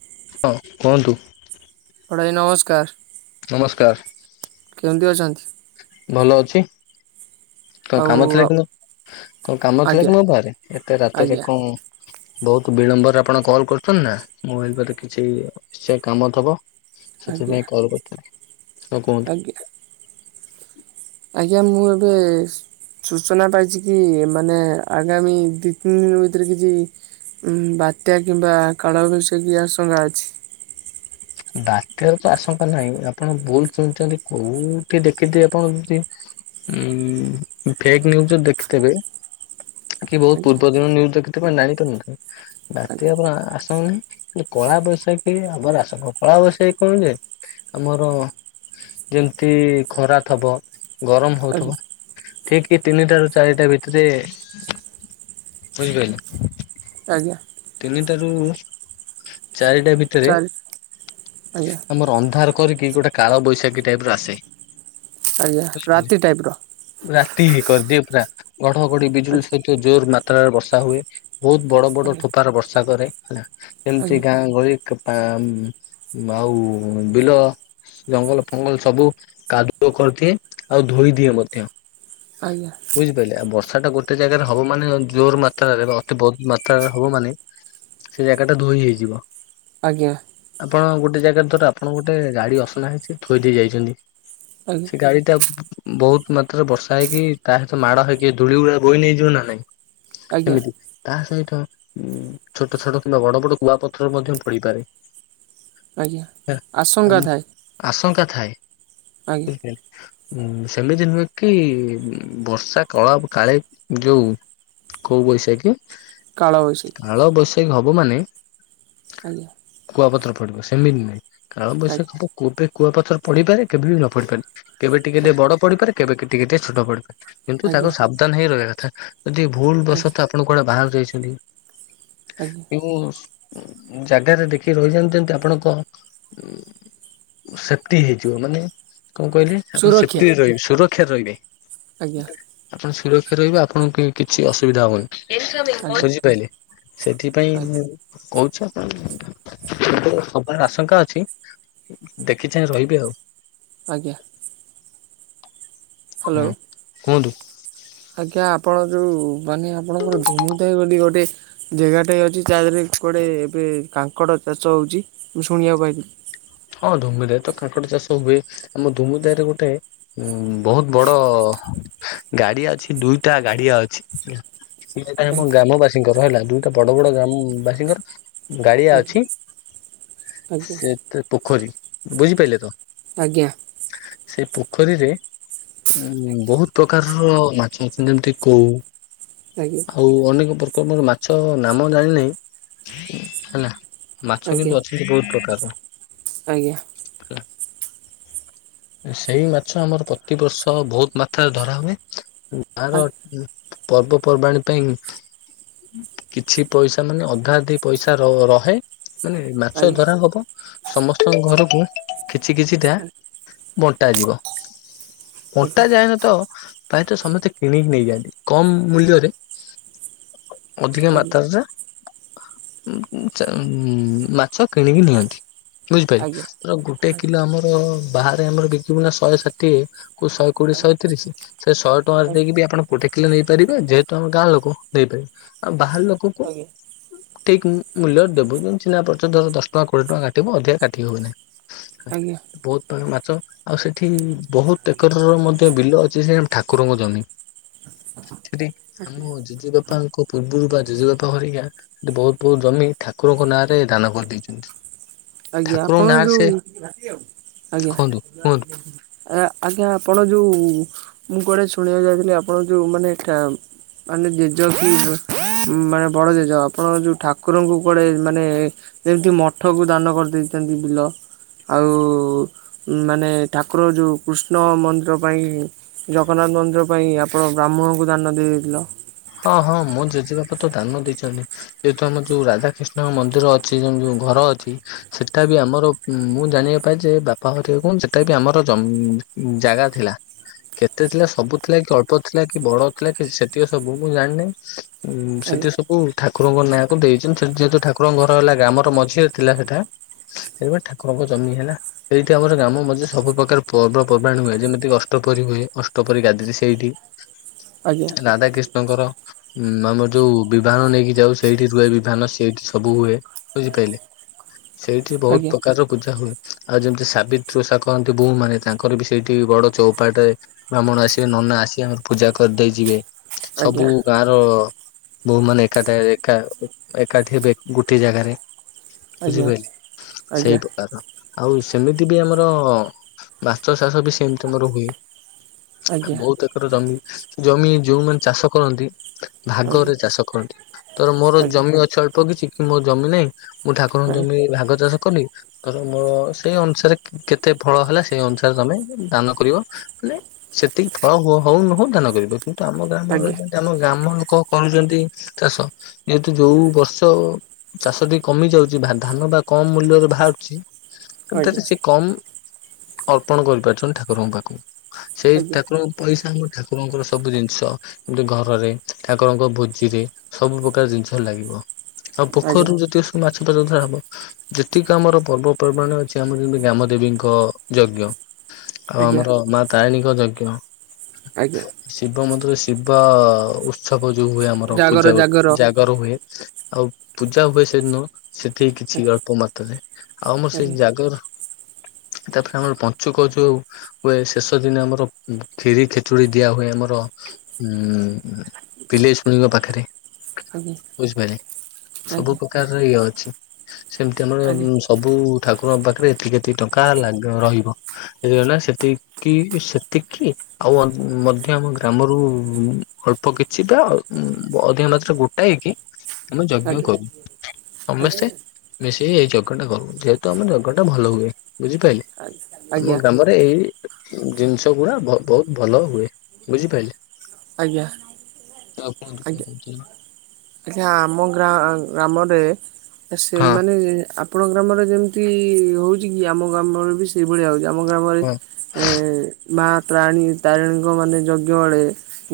ହା ହଁ କୁହନ୍ତୁ। ବଡ ଭାଇ ନମସ୍କାର। ନମସ୍କାର। କେମିତି ଅଛନ୍ତି? ଭଲ ଅଛି। କଣ ଆଉ କାମ ଥିଲା କି ମୋ କଣ କାମ ଥିଲା ଆଜ୍ଞା କି ମୋ ପାଖରେ ଏତେ ରାତିରେ ଆଜ୍ଞା କଣ ବୋହୁତ ବିଳମ୍ବରେ ଆପଣ କଲ କରୁଛନ୍ତି ନା ମୁଁ ଭାବିଲି ବୋଧେ କିଛି ନିଶ୍ଚୟ କାମ ଥବ। ଆଜ୍ଞା ସେଥିପାଇଁ କଲ୍ କରିଥିଲେ ଆଉ କୁହନ୍ତୁ। ଆଜ୍ଞା ଆଜ୍ଞା ମୁଁ ଏବେ ସ୍ ସୂଚନା ପାଇଛି କି ମାନେ ଆଗାମୀ ଦିଇତିନ ଦିନ ଭିତରେ କିଛି ଉଁ ବାତ୍ୟା କିମ୍ବା କାଳ ବୈଷାଖି ଆଶଙ୍କା ଅଛି। ବାତ୍ୟାର ତ ଆଶଙ୍କା ନାହିଁ ଆପଣ ଭୁଲ ଶୁଣିୁଚନ୍ତି କୋଉଠି ଦେଖିଥିବେ ଆପଣ [unintelligible] ଉଁ ଫେକ୍ ନ୍ୟୁଜରେ ଦେଖିଥିବେ କି ବୋହୁତ ଆଜ୍ଞା ପୂର୍ବ ଦିନ ନ୍ୟୁଜ ଦେଖିଥିବେ [unintelligible] ବାତ୍ୟା ଆଜ୍ଞା ହବାର ଆ ଆସଙ୍କା ଇଏ କଳା ବୈଶାଖୀ ହବାର ଆଶଙ୍କା ଅ କାଳା ବୈଶାଖି କଣ ଯେ ଆମର ଯେମତି ଖରା ଥବ ଗରମ ଆଜ୍ଞା ହୋଉଥୁବ। ଠିକ କି ତିନିଟାରୁ ଚାରିଟା ଭିତରେ ବୁଝିପାଇଲ? ଆଜ୍ଞା। ତିନିଟାରୁ ଚାରିଟା ଭିତରେ ଚାରି ଆଜ୍ଞା। ଆମର ଅନ୍ଧାର କରିକି ଗୋଟେ କାଳବୈଶାଖୀ ଟାଇପର ଆସେ। ଆଜ୍ଞା ବୁଝିପାରିଲେ ରାତି ଟାଇପର। ରାତି ଏଇ କରିଦିଏ ପୁରା ଘଡ ଘଡିି ବିଜୁଳି ଆଜ୍ଞା ସହିତ ଜୋର ମାତ୍ରାରେ ବର୍ଷା ହୁଏ। ବୋହୁତ ବଡ ବଡ ଆଜ୍ଞା ଠୋପାର ବର୍ଷା କରେ ହେଲା ଆଜ୍ଞା ଯେମତି ଗାଁ ଗହଳି ପା ଆଉ ବିଲ ଜଙ୍ଗଲ ଫଙ୍ଗଲ ସବୁ କାଦୁଅ କରିଦିଏ ଆଉ ଧୋଇ ଦିଏ ମଧ୍ୟ। ଆଜ୍ଞା। ବୁଝିପାଇଲେ ଆଉ ବର୍ଷାଟା ଗୋଟେ ଜାଗାରେ ହବ ମାନେ ଜୋର ମାତ୍ରାରେ ବା ଅତି ବୋହୁତ ମାତ୍ରାରେ ହବ ମାନେ ସେ ଜାଗାଟା ଧୋଇ ହେଇଯିବ। ଆଜ୍ଞା। ଆପଣ ଗୋଟେ ଜାଗାରେ ଧର ଆପଣଙ୍କୁ ଗୋଟେ ଗାଡ଼ି ଅସନା ହେଇଚି ଥୋଇଦେଇ ଯାଇଚନ୍ତି ଆଜ୍ଞା। ସେ ଗାଡିଟା ବୋହୁତ ମାତ୍ରାରେ ବର୍ଷା ହେଇକି ତା ସହିତ ମାଡ଼ ହେଇକି ଧୂଳି ଗୁଡା ବୋହି ନେଇଯିବ ନା ନାଇଁ। ଆଜ୍ଞା କେମିତି? ତା ସହିତ ଉଁ ଛୋଟ ଛୋଟ କିମ୍ବା ବଡ ବଡ କୁଆପଥର ମଧ୍ୟ ପଡିପାରେ। ଆଜ୍ଞା। ଆଶଙ୍କା ଥାଏ ଆଶଙ୍କା ଥାଏ ଆଜ୍ଞା ବୁଝିପାଇଲେ। ଉଁ ସେମିତି ନୁହେଁ କି ଉଁ ବର୍ଷା କଳା କାଳେ ଯୋଉ କୋଉ ବୈଶାଖୀ? କାଳ ବୈଶାଖୀ। କାଳ ବୈଶାଖୀ ହବ ମାନେ ଆଜ୍ଞା। କୁଆପଥର ପଡିବ ସେମିତି ନାହିଁ କାଳ ଆଜ୍ଞା ବୈଶାଖୀ ହବ କୋବେ କୂଆ ପଥର ପଡ଼ିପାରେ କେବେ ବି ନ ପଡ଼ିପାରେ କେବେ ଟିକେ ଟିକେ ବଡ଼ ପଡ଼ିପାରେ କେବେ ଟିକେ ଟିକେ ଛୋଟ ପଡ଼ିପାରେ। କିନ୍ତୁ ତାକୁ ଆଜ୍ଞା ସାବଧାନ ହେଇ ରହିବା କଥା ଯଦି ଭୁଲ ଆଜ୍ଞା ବଶତ ଆପଣ କୁଆଡ଼େ ବାହାରକୁ ଯାଇଛନ୍ତି ଆଜ୍ଞା। କେଉଁ ଜାଗାରେ ଦେଖି ରହିଯାଆନ୍ତେନି? ଆପଣଙ୍କ ସେଫ୍ଟୀ ହେଇଯିବ ମାନେ କଣ କହିଲେ? ଆପଣ ସୁରକ୍ଷା ସେଫ୍ଟୀ ରେ ରହିବି ସୁରକ୍ଷା ରେ ରହିବେ। ଆଜ୍ଞା ଆପଣ ସୁରକ୍ଷା ରହିବେ ଆପଣଙ୍କୁ କି କିଛି ଅସୁବିଧା ହବନି। ଆଜ୍ଞା ଖୋଜି ପାଇଲି ସେଥିପାଇଁ ଆଜ୍ଞା [unintelligible] ସବାର ଆଶଙ୍କା ଅଛି ଦେଖିଚାହିଁ ରହିବେ ଆଉ। ଆଜ୍ଞା। ହୁଁ ହ୍ୟାଲୋ। କୁହନ୍ତୁ ଆଜ୍ଞା ଆପଣ ଯୋଉ ମାନେ ଆପଣଙ୍କର ଧୁମୁଧାଇ ବୋଲି ଗୋଟେ ଯେଗାଟାଏ ଅଛି ଯାହା ଦେହରେ କୁଆଡ଼େ ଏବେ କାଙ୍କଡ଼ ଚାଷ ହଉଛି ମୁ ଶୁଣିବାକୁ ପାଇଥିଲି। ହଁ ଧୁମୁଧାୟ ତ କାଙ୍କଡ଼ ଚାଷ ହୁଏ ଆମ ଧୁମୁଧାୟ ରେ ଗୋଟେ ବହୁତ ବଡ଼ ଗାଡ଼ିଆ ଅଛି ଦୁଇଟା ଗାଡ଼ିଆ ଅଛି। ସେଏଟା ଆମ ପାଇଥିଲି ଗ୍ରାମବାସୀଙ୍କର ହେଲା ଦୁଇଟା ବଡ଼ ବଡ଼ ଗ୍ରାମ ବାସୀଙ୍କର ଗାଡ଼ିଆ ଅଛି ଆଜ୍ଞା ସେ ତ ପୋଖରୀ ବୁଝିପାରିଲେ ତ? ଆଜ୍ଞା। ସେ ପୋଖରୀରେ ବହୁତ ପ୍ରକାରର ମାଛ ଅଛନ୍ତି ଯେମିତି କୋଉ। ଆଜ୍ଞା। କୋଉ ଅନେକ ପ୍ରକପର ମାଛ ନାମ ଜାଣିନାହିଁ ହେଲା ମାଛ ଆଜ୍ଞା ଆଜ୍ଞା କିନ୍ତୁ ଅଛି। ବହୁତ ପ୍ରକାରର। ଆଜ୍ଞା। [inaudible] ସେଇ ମାଛ ଆମର ପ୍ରତିବର୍ଷ ବହୁତ ମାତ୍ରାରେ ଧରା ହୁଏ ଆଜ୍ଞା ଆର ପର୍ବପର୍ବାଣିୀ ପାଇଁ କିଛି ପଇସା ମାନେ ଅଧା ଅଧି ପଇସା ରହେ ମାନେ ଆଜ୍ଞା ଆଜ୍ଞା ଆଜ୍ଞା ଆଜ୍ଞା ମାଛ ଧରା ହବ ସମସ୍ତଙ୍କ ଘରକୁ କିଛି କିଛିଟା ଆଜ୍ଞା ବଣ୍ଟାଯିବ। ବଣ୍ଟା ଯାଏନି ତ ପ୍ରାୟ ତ ସମସ୍ତେ କିଣିକି ନେଇଯାଆନ୍ତି କମ୍ ମୂଲ୍ୟରେ ଅଧିକା ମାତାରାରେ ମାଛ କିଣିକି ନିଅନ୍ତି। ବୁଝିପାରିଲେ ତ ଗୋଟେ କିଲୋ ଆମର ବାହାରେ ଆମର ବିକିବୁ ନା ଶହେ ଷାଠିଏ କୁ ଶହେ କୋଡ଼ିଏ ଶହେ ତିରିଶ ସେ ଶହେ ଟଙ୍କାରେ ଦେଇକି ବି ଆପଣ ଗୋଟେ କିଲୋ ନେଇପାରିବେ ଯେହେତୁ ଆମ ଗାଁ ଲୋକ ଦେଇପାରିବେ ଆଉ ବାହାର ଲୋକ ଲୋକ କୁ ଠିକ ମୂଲ୍ୟ ଦେବୁ ଚିହ୍ନା ପରିଚିତ ଧର ଦଶ ଟଙ୍କା କୋଡ଼ିଏ ଟଙ୍କା କା ଟିବ ଅଧିକା କାଟି ହୁଏନା ଆଜ୍ଞା ଆଜ୍ଞା ବହୁତ ପ୍ରଳ ମାଛ ଆଉ ସେଠି ବହୁତ ଏକର ର ମଧ୍ୟ ବିଲ ଅଛି ସେ ଠାକୁରଙ୍କ ଜମି। ସେଠି ଆମ ଜେଜେବାପାଙ୍କ ପୂର୍ବରୁ ବା ଜେଜେବାପା ହରିକା ସେଠି ବହୁତ ବହୁତ ଜମି ଠାକୁରଙ୍କ ନାଁ ରେ ଦାନ କରିଦେଇଛନ୍ତି। ଆଜ୍ଞା ଠାକୁରଙ୍କ ଆପଣ ନାଁରେ ସେ ଯୋଉ ଆଜ୍ଞା କୁହନ୍ତୁ କୁହନ୍ତୁ ଆ ଆଜ୍ଞା ଆପଣ ଯୋଉ ମୁଁ କୁଆଡ଼େ ଶୁଣିବାକୁ ଯାଇଥିଲି ଆପଣ ଯୋଉ ମାନେ ଏଟା [unintelligible] ମାନେ ବଡ଼ ଜେଜ ଆପଣଙ୍କ ଯୋଉ ଠାକୁରଙ୍କୁ କୁଆଡ଼େ ମାନେ ଏମିତି ମଠକୁ ଦାନ କରିଦେଇଚନ୍ତି ବିଲ ଆଉ ମାନେ ଠାକୁର ଯୋଉ କୃଷ୍ଣ ମନ୍ଦିର ପାଇଁ ଜଗନ୍ନାଥ ମନ୍ଦିର ପାଇଁ ଆପଣ ବ୍ରାହ୍ମଣଙ୍କୁ ଦାନ ଦେଇ ଦେଇଥିଲ। ହଁ ହଁ ମୋ ଜେଜେ ବାପା ତ ଦାନ ଦେଇଛନ୍ତି। ଯେହେତୁ ଆମର ଯୋଉ ରାଧାକୃିଷ୍ଣଙ୍କ ମନ୍ଦିର ଅଛି ଯୋଉ ଘର ଅଛି ସେଟା ବି ଆମର ମୁଁ ଜାଣିବା ପାଇଁ ଲି ଯେ ବାପା ଘର କଣ ସେଟା ବି ଆମର ଜମ୍ ଜାଗା ଥିଲା କେତେ ଥିଲା ସବୁ ଥିଲା କି ଅଳ୍ପ ଥିଲା କି ବଡ ଥିଲା କି ସେଠି ସବୁ ମୁଁ ଜାଣିନି। ଉଁ ଆଜ୍ଞା ସେଠି ସବୁ ଠାକୁରଙ୍କ ନାଁକୁ ଦେଇଛନ୍ତି ସେଠ ଯେହେତୁ ଠାକୁରଙ୍କ ଘର ହେଲା ଗ୍ରାମର ମଝିରେ ଥିଲା ସେଟା ସେଥିପ ଠାକୁରଙ୍କ ଜମି ହେଲା। ସେଇଠି ଆମର ଗାମ ମଧ୍ୟରେ ସବୁ ପ୍ରକାର ପର୍ବପର୍ବାଣି ହୁଏ ଯେମିତି କି ଅଷ୍ଟପରୀ ହୁଏ ଅଷ୍ଟପରୀ ଗାଦି ବି ସେଇଠି। [inaudible] ରାଧାକିଷ୍ଣଙ୍କର ଉଁ ଆମର ଯୋଉ ବିଭହାନ ନେଇକି ଯାଉ ସେଇଠି ରୁହେ ବିଭହାନ ସେଇଠି ସବୁ ହୁଏ ବୁଝିପାଇଲେ। ସେଇଠି ବହୁତ ଆଜ୍ଞା। ପ୍ରକାର ପୂଜା ହୁଏ ଆଉ ଯେମିତି ସାବିତ୍ରୀ ଓଷା କରନ୍ତି ବୋଉ ମାନେ ତାଙ୍କର ବି ସେଇଠି ବଡ ଚଉପାଟ ବ୍ରାହ୍ମଣ ଆସିବେ ନନା ଆସିକେ ଆମ ପୂଜା କରିଦେଇ ଯିବେ ସବୁ ଗାଁ ର ବୋଉ ମାନେ ଏକାଠ ଏକା ଏକାଠି ହେବେ ଗୋଟେ ଜାଗାରେ ଆଜ୍ଞା ବୁଝିପାଇଲେ ଆଜ୍ଞା ଆଜ୍ଞା ସେଇ ପକାର। ଆଉ ସେମିତି ବି ଆମର ମାଛ ଚାଷ ବି ସେମିତି ଆମର ହୁଏ। ଆଜ୍ଞା ଆଜ୍ଞା ବହୁତ ଏକର ଜମି ଜମି ଯୋଉମାନେ ଚାଷ କରନ୍ତି ଆଜ୍ଞା ଭାଗରେ ଚାଷ କରନ୍ତି ତର ମୋର ଜମି ଅଛି ଅଳ୍ପ କିଛି କି ମୋ ଜମି ନାହିଁ ମୁଁ ଠାକୁରଙ୍କୁ ଆଜ୍ଞା ଜମି ଭାଗ ଚାଷ କଲି ଧର ମୋ ସେଇ ଅନୁସାରେ କେତେ ଫଳ ହେଲା ସେଇ ଅନୁସାରେ ତମେ ଦାନ କରିବ। ହେଲେ ସେତିକି ଫଳ ହୋ ହଉ ନହଉ ଦାନ କରିବ କିନ୍ତୁ ଆମ ଗ୍ରାମର ଯେ ଯେ ଆମ ଗ୍ରାମ ଲୋକ କରୁଛନ୍ତି ଚାଷ ଯେହେତୁ ଯୋଉ ବର୍ଷ ଚାଷ ଟିକେ କମି ଯାଉଛି ଭା ଧାନ ବା କମ ମୂଲ୍ୟରେ ବାହାରୁଛି କିନ୍ତୁ ଆଜ୍ଞା ଆଜ୍ଞା ଏଟା ସେ କମ ଅର୍ପଣ କରିପାରୁଛନ୍ତି ଠାକୁରଙ୍କ ପାଖକୁ। ସେଇ ଠାକୁରଙ୍କ ପଇସା ଆମ ଠାକୁରଙ୍କର ସବୁ ଜିନିଷ କିମତି ଘରରେ ଠାକୁରଙ୍କ ଭୋଜିରେ ସବୁ ପ୍ରକାର ଜିନିଷ ଲାଗିବ। ଆଉ ଆଜ୍ଞା ଆଜ୍ଞା ପୋଖରୀରୁ ଜେତିକ ସବୁ ମାଛ ଧ ଧରା ହବ ଯେତିକ ଆମର ପର୍ବପର୍ବାଣି ଅଛି ଆମର ଯେମିତି ଗ୍ରାମଦେବୀଙ୍କ ଯଜ୍ଞ ଆଉ ଆଜ୍ଞା। ଆମର ମା ତାରିଣୀଙ୍କ ଯଜ୍ଞ ଆଜ୍ଞା। ଶିବ ମନ୍ଦିର ଶିବ ଉତ୍ସବ ଯୋଉ ହୁଏ ଆମର ଜାଗର ପୂଜା ଗୋ ଜାଗର ଜା ଗର ହୁଏ ଆଉ ପୂଜା ହୁଏ ସେଦିନ ସେଠି କିଛି ଅଳ୍ପ ମାତ୍ରାରେ ଆଉ ମର ସେଇ ଆଜ୍ଞା ଜାଗର ତାପରେ ଆମର ପଞ୍ଚୁକ ଯୋଉ ହୁଏ ଶେଷ ଦିନେ ଆମର ଖିରି ଖେଚୁଡି ଦିଆ ହୁଏ ଆମର ହୁଁ ପିଲେଇ ଶୁଣିବ ପାଖରେ। ଆଜ୍ଞା ବୁଝିପାଇଲେ ସବୁ ଆଜ୍ଞା ପ୍ରକାରର ଇଏ ଅଛି ସେମିତି ଆମର ଆଜ୍ଞା ସବୁ ଠାକୁରଙ୍କ ପାଖରେ ଏତିକି ଏତିକି ଟଙ୍କା ହେଲା ଗ ରହିବ। ଯେ ନା ସେତିକି ସେତିକି ଆଉ ଅନ୍ ମଧ୍ୟ ଆମ ଗ୍ରାମରୁ ଉ ଅଳ୍ପ କିଛି ବା ଉଁ ଅଧିକା ମାତ୍ରା ଗୋଟା ହେଇକି ଆମେ ଯଜ୍ଞ ଆଜ୍ଞା କରୁ। ଆଜ୍ଞା ସମସ୍ତେ ମିଶିକି ଏଇ ଯଜ୍ଞ ଟା କରୁ ଯେହେତୁ ଆମ ଯଜ୍ଞ ଟା ଭଲ ହୁଏ ବୁଝିପାଇଲେ। ଆମ ଆଜ୍ଞା ଆଜ୍ଞା ଗ୍ରାମରେ ଏଇ ଜିନିଷ ଗୁଡା ବହ ବହୁତ ଭଲ ହୁଏ ବୁଝିପାଇଲେ। ଆଜ୍ଞା। [inaudible] ଆଜ୍ଞା ଆମ ଗ୍ରା ଗ୍ରାମରେ ଅ ହଁ ସେମାନେ ଯ ଆ ପଣ ଗ୍ରାମରେ ଯେମିତି ହୋଉଛି କି ଆମ ଗ୍ରାମରେ ବି ସେ ଇଭଳିଆ ହେଉଛି ଆମ ଗ୍ରାମରେ ହଁ ଏଁ ମା ତ୍ରାଣୀ ତାରିଣୀଙ୍କ ମାନେ ଯଜ୍ଞ ବେଳେ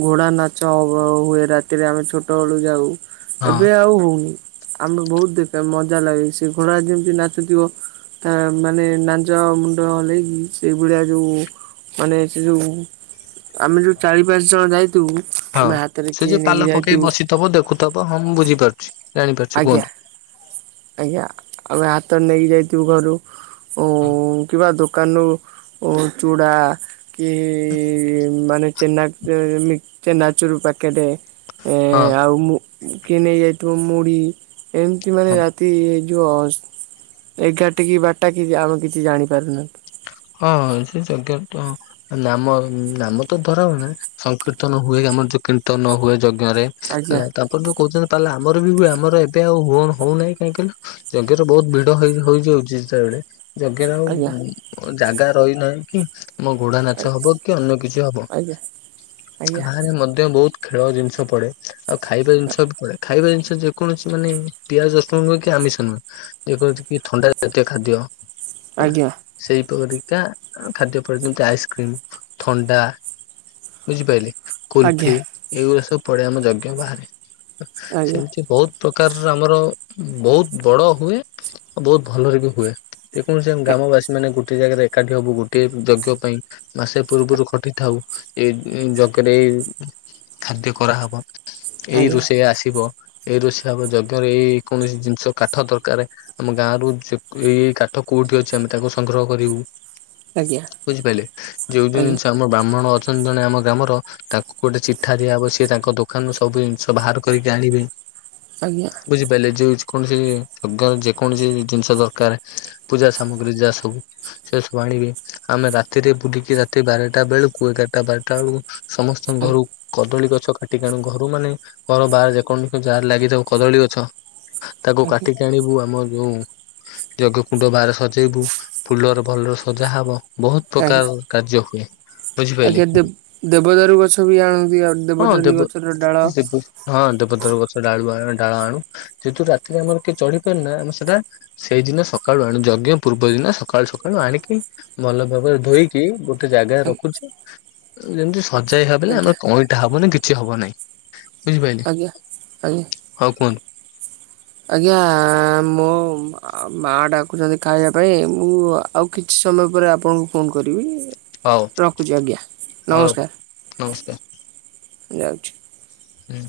ଘୋଡା ନାଚ ହବ ହୁଏ ରାତିରେ ଆମେ ଛୋଟ ବେଳୁ ଯାଉ ହଁ ଏବେ ଆଉ ହଉନି। ଆମ ବହୁତ ଦେଖା ମଜା ଲାଗେ ସେ ଘୋଡା ଯେମିତି ନାଚୁଥିବ ଏ ମାନେ ନାଞ୍ଜ ମୁଣ୍ଡ ହଲେଇକି ସେଇ ଭଳିଆ ଯୋଉ ମାନେ ସେ ଯୋଉ ଆମେ ଯୋଉ ଚାରି ପାଞ୍ଚ ଜଣ ଯାଇଥିବୁ ହଁ ଆମେ ହାତରେ ସେ କିଏ ଯୋଉ ନେଇକି ପାଲ ପକେଇ ଯାଇଥିବୁ ବସିଥିବ ଦେଖୁଥିବ ହଁ ମୁଁ ବୁଝିପାରୁଛି। ଜାଣିପାରୁଛି ଆଜ୍ଞା କୁହନ୍ତୁ ଆଜ୍ଞା ଆମେ ହାତରେ ନେଇକି ଯାଇଥିବୁ ଘରୁ ଓ କିବା ଦୋକାନରୁ ଉ ଚୁଡ଼ା କି ମାନେ ଚେନା ମି ଚେନାଚୁରୁ ପାକେଟେ ଏ ହଁ ଆଉ ମୁ କିଣି ଯାଇଥିବୁ ମୁଢି ଏମିତି ମାନେ ହଁ। ରାତି ଯିବ ଏଗାରଟା କି ବାରଟା କି ଆମେ କିଛି ଜାଣିପାରୁନୁ। ହଁ ସେ [unintelligible] ନାମ ନାମ ତ ଧରା ହୁଏନା ସଂକୀର୍ତ୍ତନ ହୁଏ ଆମର ଯେ କୀର୍ତ୍ତନ ନ ହୁଏ ଯ ଘରେ ଆଜ୍ଞା ହେଲା ତାପରେ ତ କୋଉଚନ୍ତି ତାଲେ ଆମର ବି ହୁଏ ଆମର ଏବେ ଆଉ ହୁଅର ହଉନାହିଁ କାହିଁକିି କଇଲ ଯଜ୍ଞରେ ବହୁତୁ ଭିଡ ହେଇ ହେଇଯାଉଚି ଯେତବେଳେ ଯଜ୍ଞ ର ଆଜ୍ଞା ଆଉ ଜାଗା ରଇନାଅଁ କି? ଆମ ଘୋଡା ନାଚ ହବ କି ଅନ୍ୟ କିଛି ହବ ଆଜ୍ଞା ଆଜ୍ଞା ବାହାରେ ମଧ୍ୟ ବହୁତ୍ ଖେଳ ଜିନିଷ ପଡେ ଆଉ ଖାଇବା ଜିନିଷ ବି ପଡେ ଖାଇବା ଜିନିଷ ଯେକୌଣସି ମାନେ ପିଆଜ [unintelligible] ନୁହେଁ କି ଆମିଷ ନୁହେଁ [unintelligible] ଥଣ୍ଡା ଜାତୀୟ ଖାଦ୍ୟ ହେଲା। ଆଜ୍ଞା ସେଇ ପରିକା ଖାଦ୍ୟ ପରେ ଯେମିତି ଆଇସ୍କ୍ରିମ୍ ଥଣ୍ଡା ବୁଝିପାଇଲେ ଆଜ୍ଞା କୁଲଫି ଏଇଗୁରା ସବୁ ପଡେ ଆମ ଯଜ୍ଞ ବାହାରେ ଆଜ୍ଞା ଆଜ୍ଞା ସେମିତି ବହୁତ ପ୍ରକାରର ଆମର ବହୁତ ବଡ଼ ହୁଏ। ଆଉ ବହୁତ ଭଲରେ ବି ହୁଏ ଯେକୌଣସି ଆମ ଗ୍ରାମବାସୀ ମାନେ ଗୋଟିଏ ଜାଗାରେ ଏକାଠି ହବୁ ଗୋଟିଏ ଯଜ୍ଞ ପାଇଁ। ମାସେ ପୂର୍ବୁରୁ ଖଟିଥାଉ ଏ [unintelligible] ରେ ଏଇ ଖାଦ୍ୟ କରାହବ। ଏଇ ଆଜ୍ଞା ରୋଷେଇଆ ଆସିବ ଏଇ ରୋଷେଇ ହବ ଯଜ୍ଞରେ ଏଇ କୌଣସି ଜିନିଷ କାଠ ଦରକାର ଆମ ଗାଁ ରୁ ଯେ ଏଇ ଏଇ କାଠ କୋଉଠି ଅଛି ଆମେ ତାକୁ ସଂଗ୍ରହ କରିବୁ ଆଜ୍ଞା ଆଜ୍ଞା ବୁଝିପାଇଲେ ଯୋଉ ଯୋଉ ଜିନିଷ ଆମ ବ୍ରାହ୍ମଣ ଅଛନ୍ତି ଜଣେ ଆମ ଗ୍ରାମର ତାକୁ ଗୋଟେ ଚିଠା ଦିଆହବ ସିଏ ତାଙ୍କ ଦୋକାନରୁ ସବୁ ଜିନିଷ ବାହାର କରିକି ଆଣିବେ। ଆଜ୍ଞା। ବୁଝିପାରିଲେ ଯେଉ କୌଣସି ଯଜ୍ଞ ଯେକୌଣସି ଜିନିଷ ଦରକାର ପୂଜା ସାମଗ୍ରୀ ଯା ସବୁ ସେ ସବୁ ଆଣିବେ ଆମେ ରାତିରେ ବୁଲିକି ରାତି ବାରଟା ବେଳୁକୁ ଏଗାରଟା ବାରଟା ବେଳକୁ ସମସ୍ତଙ୍କ ଘରୁ କଦଳୀ ଗଛ କାଟିିକି ଆଣୁ ଘରୁ ମାନେ ଘର ବାହାରେ ଯେକୌଣସି ଯାହାର ଲାଗିଥାଉ କଦଳୀ ଗଛ ତାକୁ ଆଜ୍ଞା କାଟିକି ଆଣିବୁ ଆମ ଯୋଉଁ ଯଜ୍ଞ କୁଣ୍ଡ ବାହାରେ ସଜେଇବୁ। ଫୁଲର ଭଲରେ ସଜା ହବ ବହୁତ ଆଜ୍ଞା ପ୍ରକାର କାର୍ଯ୍ୟ ହୁଏ। ବୁଝିପାରିଲେ ଆଜ୍ଞା ଦେବ୍ ଦେବଦାରୁ ଗଛ ବି ଆଣନ୍ତି ଆଉ ହଁ ଦେବଦାରୀ ଦେବ ଗଛର ଡାଳ ଦେବ ହଁ ଦେବଦାରୁ ଗଛ ର ଡାଳୁଆ ଡାଳ ଆଣୁ। ସେଠୁ ରାତିରେ ଆମର କିଏ ଚଢିପାରୁ ନା ଆମ ସେଟା ସେଇ ଦିନ ସକାଳୁ ଆଣୁ ଯଜ୍ଞ ପୂର୍ବ ଦିନ ସ ସକାଳୁ ସକାଳୁ ଆଣିକି ଭଲ ଭାବରେ ଧୋଇକି ଗୋଟେ ଜାଗାରେ ରଖୁଚି। ଯେମିତି ସଜାଇ ହେବେଲେ ଆଜ୍ଞା ଆମର କଇଁଠା ହବ ନି କିଛି ହବ ନାହିଁ। ବୁଝିପାଇଲେ ଆଜ୍ଞା ଆଜ୍ଞା ହଉ କୁହନ୍ତୁ। ଆଜ୍ଞା ମୋ ମା ଡାକୁଚନ୍ତି ଖାଇବା ପାଇଁ ମୁଁ ଆଉ କିଛି ସମୟ ପରେ ଆପଣଙ୍କୁ ଫୋନ କରିବି। ହଉ ରଖୁଚି ଆଜ୍ଞା ହଉ ରଖ ନମସ୍କାର ଯାଉଚି। ହୁଁ।